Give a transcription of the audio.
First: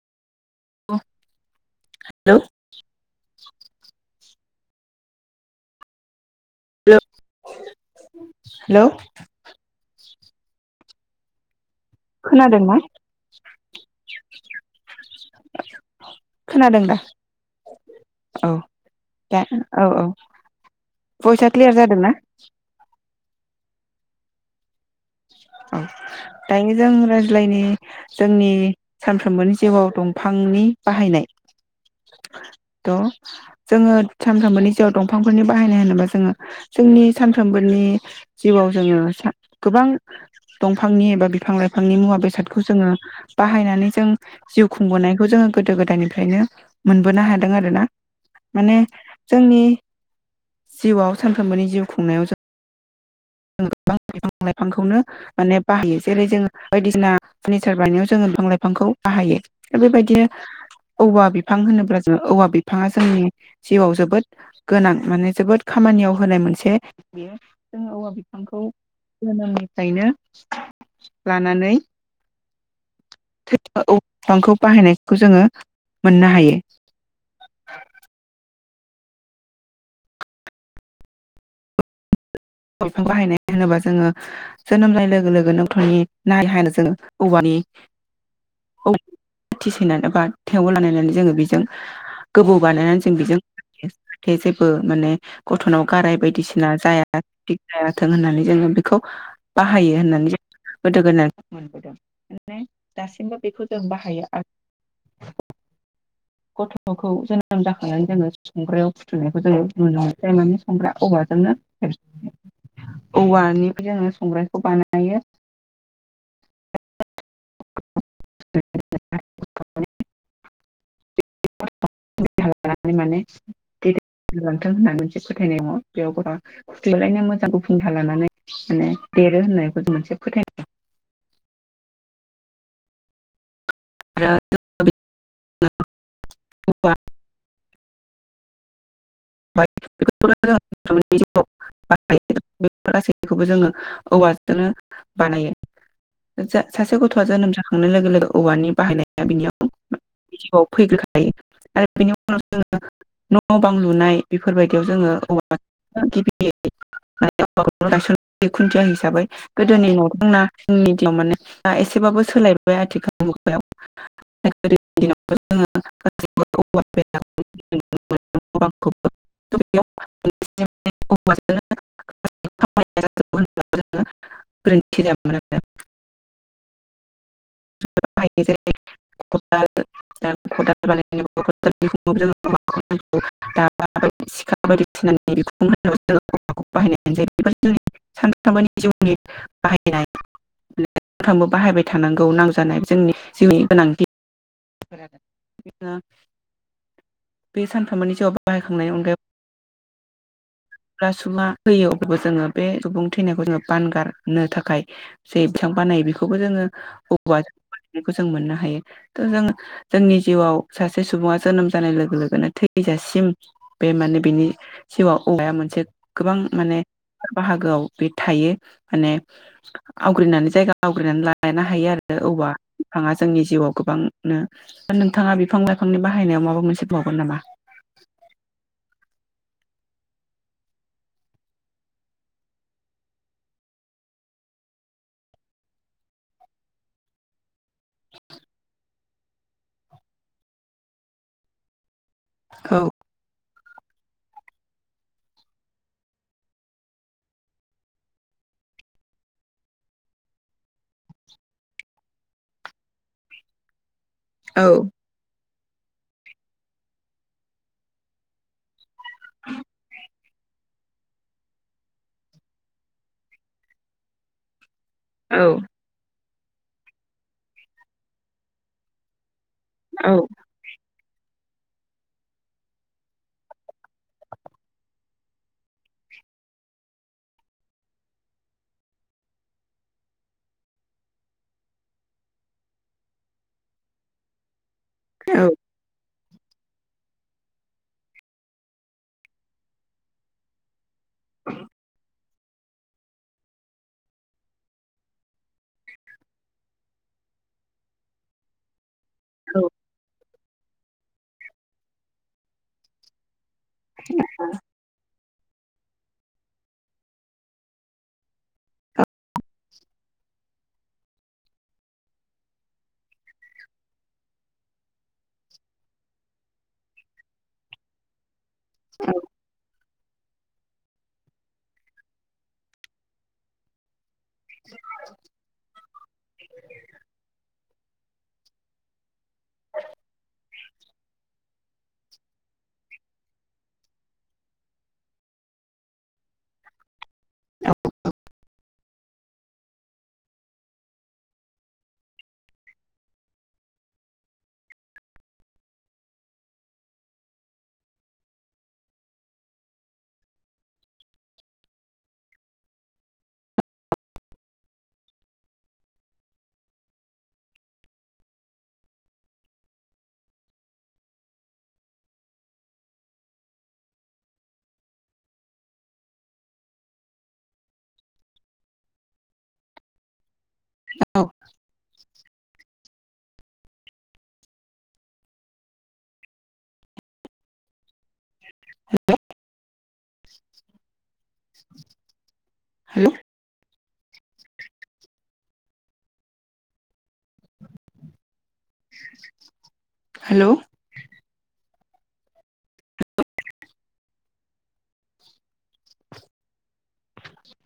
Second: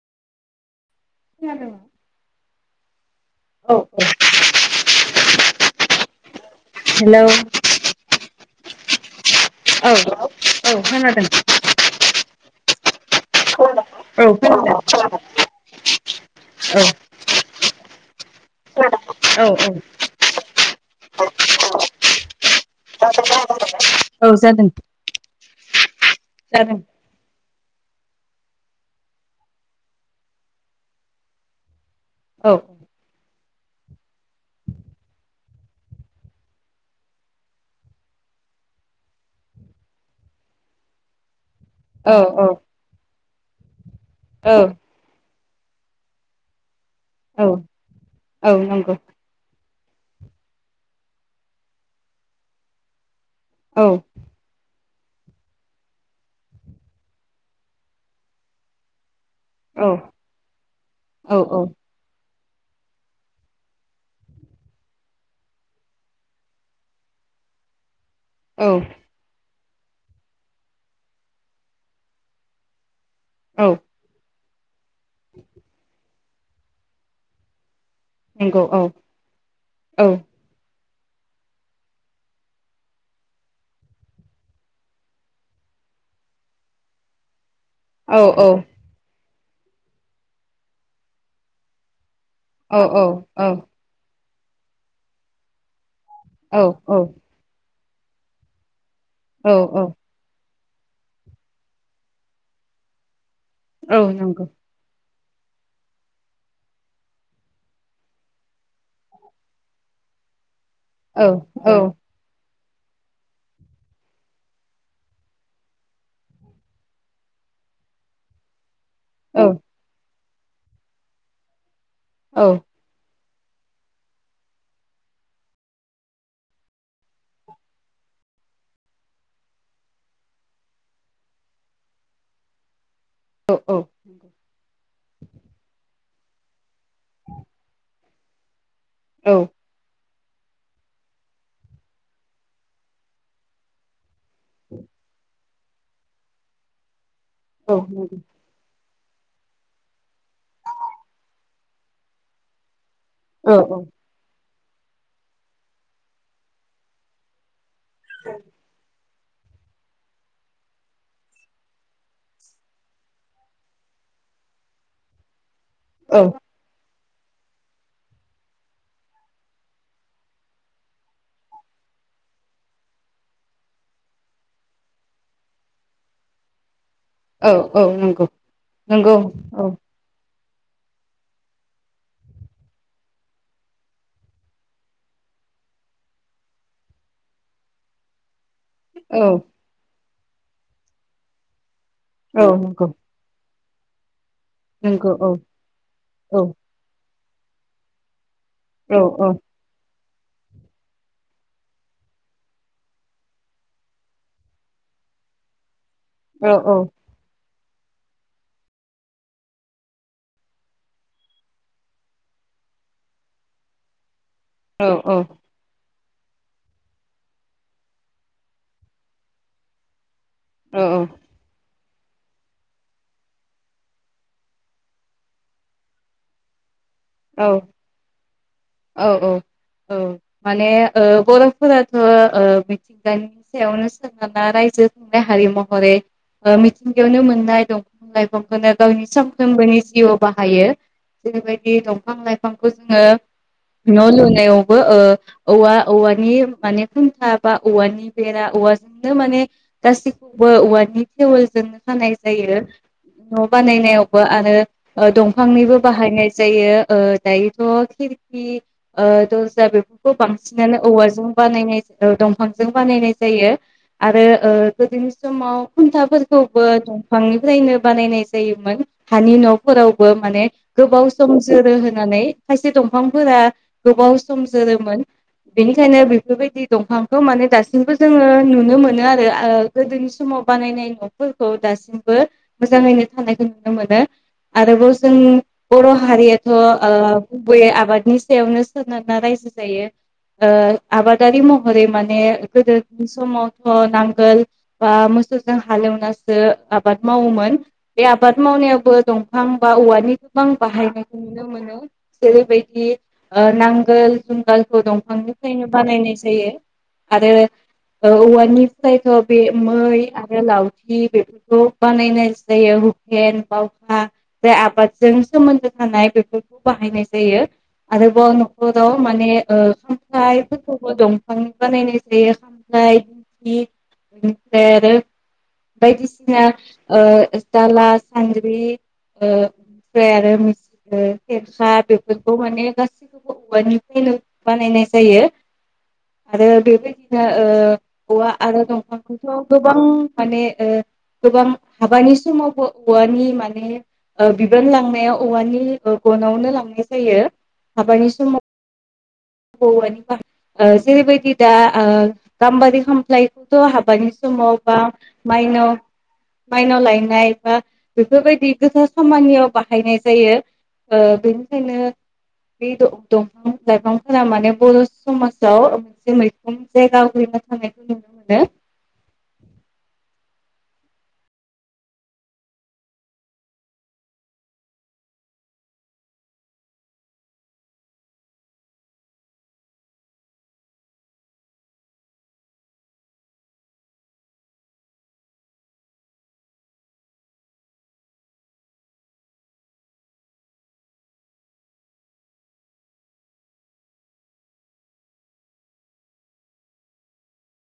हेल' [inaudible] औ [inaudible] hello hello [inaudible] खोनादोंना औ खोनादों खोनादों दा [inaudible] औ दा औ औ भयसा क्लियार जादोंना औ जादों औ दायो जादों जों राज्लाय बिलायनि जोंनि सानफ्रोमबोनि जिउआव दंफांनि बाहायनाय औ द जोङो सानफ्रोमबोनि जिउआव दंफांफोरनि बाहायनाय होनोबा जोङो जोंनि सानफ्रोमबोनि जिउआव जोङो गोबां दंफांनि एबा बिफां लाइफां बिफांनि औ मुवा बेसादखौ जोङो बाहायनानै जों जिउ खुंबोनायखौ जोङो [inaudible] गोदो गोदायनिफ्रायनो मोनबोनो औ हादों आरोना औ माने नंगौ जोंनि जिउआव सानफ्रोमबोनि जिउ खुंनायाव जों औ गोबां बिफां लाइफांखौनो माने बाहायो जेरै जोङो बायदिसिना फारनिचार बानायनायाव जोंङो बिफां लाइफांखौ बाहायो औ बेबायदिनो औवा औ बिफां होनोब्ला जोङो औवा बिफाङा जोंनि जिउआव जोबोद गोनां माने जोबोद खामानियाव होनाय मोनसे बेयो जों औवा आंखौ औ नंगौ होनां फायनो लानानै औ [inaudible] बाहायनायखौ जोङो मोननो हायो नंगौ औ औ बिफां बाहायनाय होनोबा जोङो जोनोम जानाय लोगो लोगो गथनि नारि हानो जोङो औवानि औ औ खाथि सैनानै बा थेवल लानायनानै जोङो बेजों गोबौ बानायनानै जों बेजों थे जेबो माने गथ'नाव गाराय बायदिसिना जाया। नंगौ बे गाथों होननानै जोङो बि खौ बाहायो होननानै जो गोदो गोनाय मोनबोदों माने दासिमबो बेखौ जों बाहायो आर गथ'खौ जोनोम जाखांनानै जोङो संग्रायाव फुथुनायखौ जोङो नुनो मोनो थार माने हमग्रा औ औवाजोंनो हेबज औवानि जोङो संग्रायखौ बानायो। [unintelligible] [unintelligible] माने देरलांथों होनना मोनसे फोथायनाय दङ बेयाव गथ'आ [unintelligible] लायनो मोजां गुफुं हा लानानै माने देरो होननायखौ जों मोनसे फोथायनाय [unintelligible] [unintelligible] औ। [unintelligible] गासैखौबो जोङो औवाज जोंनो बानायो। जा सासे ग थ'आ जोनोम जाखांनाय लोगो लोगो औवानि बाहायनाय बिनियाव जिउआव फैग्रोखायो आरो बिनि उनाव जोङो न' बां लुनाय बेफोरबायदियाव जोङो औवा गिबियै [unintelligible] औवाखौनो गायसन खुन्थिया हिसाबै। गोदोनि न' दंना जोंनि दिनाव माने दा एसेबाबो सोलायबाय आथिखाल मुगायाव। गोदोनि दिनावबो जोङो औ गासिबो औवा [unintelligible] [unintelligible] ब्रैथि [unintelligible] औ औ नंगौ, नंगौ खदाल औ। खदाल बानायनायावबो खदाल बिखुंआवबो जोंनो औवाखौ नांगौ, दाबा आरो सिखा बायदिसिनानि बिखुं होनोबो जोंनो औवा बाहायनाय जायो बेफोर जोंनि सानफ्रामबोनि नि बाहायनाय [unintelligible] बाहायबाय थानांगौ औ नांजानाय नंगौ जोंनि जिउनि गोनांथि नंगौ औ [unintelligible] औ बे सानथामानि जेरावबो बाहायखांनायनि औ अनगायोब औ रासुमा हैयो अब्लाबो जोङो बे सुबुं थैनायखौ जोङो बानगारनो थाखाय जे बिथां बानायो बेखौबो औ जोङो औ औवा जो बेखौ जों मोननो हायो थ' जों जोंनि जिउआव सासे सुबुङा जोनोम जानाय लोगो लोगोनो थैजासिम बे माने बिनि जिउआव अगाया मोन गोबां माने बाहागोआव बे थायो माने आवग्रोनानै जायगा औ आवग्रोनानै लानो हायो आर‌ ओ औवा बिफाङा जोंनि जिउआव गोबांनो दा नोंथाङा बिफां लाइफांनि बाहायनायाव माबा मोनसे बुंबावगोन नामा? औ औ औ। औ माने ओ बर'फोराथ' ओ मिथिंगानि सायावनो सोनारना रायजो खुंनाय हारि महरै ओ मिथिंगायावनो मोननाय दंफां लाइफांखौनो गावनि सामफ्रोमबोनि जिउआव बाहायो जेरैबायदि दं फां लाइफांखौ औ जोङो न' लुनायावबो ओ औवा औवानि माने खुन्था बा औवानि बेरा औवाजोंनो माने गासैखौबो औवानि खेवलजोंनो हानाय जायो न' बानायनायाव दंबावो आरो औ ओ दं बिफांनिबो बाहायनाय जायो। ओ दायोथ' खिरखि ओ दर्जा बेफोरखौ बां सिनानो औवाजों बानायनाय ओ दंफांजों बानायनाय जायो आरो ओ गोदोनि समाव औ खुन्थाफोर खौबो दंफांनिफ्रायनो बानायनाय जायोमोन हानि न' फोरावबो औ माने गोबाव समसि जोरो होनानै खायसे दंफांफोरा गोबाव सम जोरोमोन बेनिखायनो बेफोरबायदि दंफांखौ माने दासिमबो जोङो नुनो मोनो आरो ओ गोदोनि समाव बानायनाय न'फोरखौ दासिमबो मोजाङैनो थानायखौ नुनो मोनो। आरोबाव जों बर' हारिया थ' ओ गुबैयै आबादनि सायावनो सोनारना रायजो जायो ओ आबादारि महरै माने गोदोनि समावथ' नांगोल बा मोसौजों हालेवनासो आबाद मावोमोन बे आबाद मावनायाव बो दंफां औ बा औवानि गोबां बाहायनाय नुनो मोनो जेरैबायदि ओ नांगोल जुंगालखौ दंफांनि बानायनाय जायो आरो औवानिफ्रायथ' बे मै आरो लावथि बेफोरखौ बानायनाय जायो हुखेन बावखा बे आबादजों सोमोन्दो हानाय बेफोरखौ बाहायनाय जायो आरोबाव न' खराव माने ओ फ्लायफोरखौबो दंफांनि बानायनाय जायो खामफाय [unintelligible] ओमफ्राय आरो बायदिसिना ओ दाला [unintelligible] ओ ओफ्राय आरो मि ओ खेरखा बेफोरखौ माने गासैखौबो औवानिफ्रायनो बानायनाय जायो आरो बेबायदि ओ औवा आरो दं खौथ' गोबां माने ओगोबां हाबानि समावबो औवानि माने बिबान लांनायाव औवानि गनावनो लांनाय जायो हाबानि समाव जेरैबायदि दा गाम्बारि खामफ्लायखौथ' हाबानि समाव बा माइनाव माइनाव लायनाय बा बेफोरबायदि गोथार खामानियाव बाहायनाय जायो। ओ बेनिखायनो बे द-दंफां लाइफांफोरा माने बर' समाजाव मोनसे मैखोन जायगा आवग्रिना थानायखौ जों नुनो मोनो। औ। हेल हेल'? हेलौ? [inaudible]